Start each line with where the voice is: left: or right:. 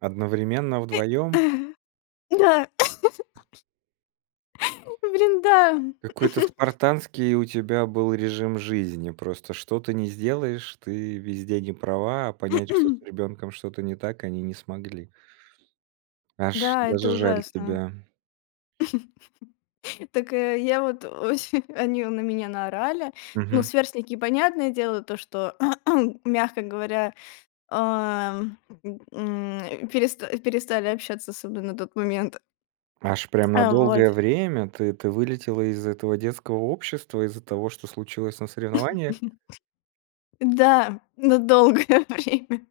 right: Одновременно
left: И,
right: вдвоем?
left: э, да Блин, да, м.
right: Какой-то спартанский у тебя был режим жизни. Просто что ты ни сделаешь, ты везде не права, а понять, что с ребенком что-то не так, они не смогли. Аж,
left: Да,
right: даже
left: это
right: жаль
left: ужасно.
right: тебя.
left: Так, э, я вот очень они на меня наорали. Ну,
right: Мгм.
left: сверстники, понятное дело, то, что мягко говоря, ам, м, переста перестали общаться с собой на тот момент.
right: Аж прям на
left: А вот.
right: долгое время ты ты вылетела из этого детского общества, из-за того, что случилось на соревнованиях?
left: Да, на долгое время.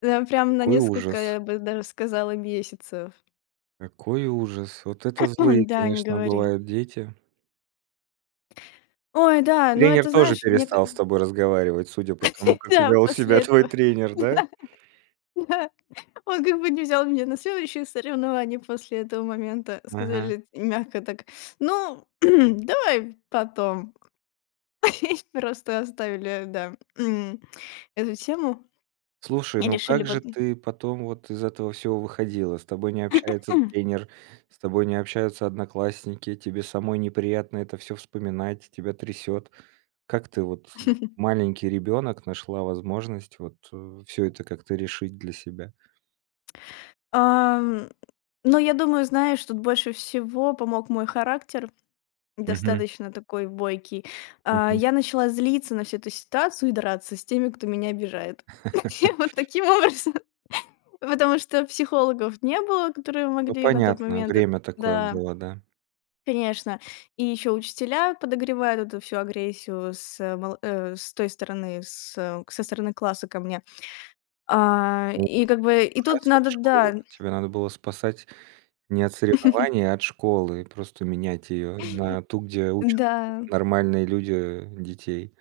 left: Там прям на
right: Какой
left: несколько,
right: ужас.
left: я бы даже сказала, месяцев.
right: Какой ужас. Вот это злые,
left: Да, не
right: конечно,
left: говори.
right: бывают дети.
left: Ой, да, но
right: Тренер
left: это
right: тоже
left: знаешь, мне ка
right: перестал с тобой разговаривать, судя по тому, как
left: Да,
right: вёл
left: после
right: себя твой
left: этого.
right: тренер, да?
left: Да, да, он как бы не взял меня на следующие соревнования после этого момента.
right: Ага.
left: Сказали т мягко так: "Ну, давай потом". И просто оставили, да, м, эту тему
right: Слушай,
left: и
right: ну
left: решили
right: как же
left: вот, м
right: ты потом вот из этого всего выходила? С тобой не общается тренер, с тобой не общаются одноклассники, тебе самой неприятно это всё вспоминать, тебя трясет. Как ты вот, э, маленький ребенок, нашла возможность вот, э, всё это как-то решить для себя?
left: Ам. Но я думаю, знаешь, что тут больше всего помог мой характер.
right: Мгм.
left: Достаточно такой бойкий. А,
right: Мгм.
left: я начала злиться на всю эту ситуацию и драться с теми, кто меня обижает. Я вот таким образом. Потому что психологов не было, которые
right: Ну
left: могли на тот
right: понятно,
left: момент и
right: время такое
left: да
right: было, да.
left: Конечно, и ещё учителя подогревают эту всю агрессию с мол э, с той стороны, с, э, со стороны класса ко мне. А,
right: У
left: и как бы и тут
right: ужасная
left: надо,
right: школа.
left: да
right: Тебя надо было спасать не от соревнований, а от школы. Просто менять её. На ту, где учат
left: Да.
right: нормальные люди детей.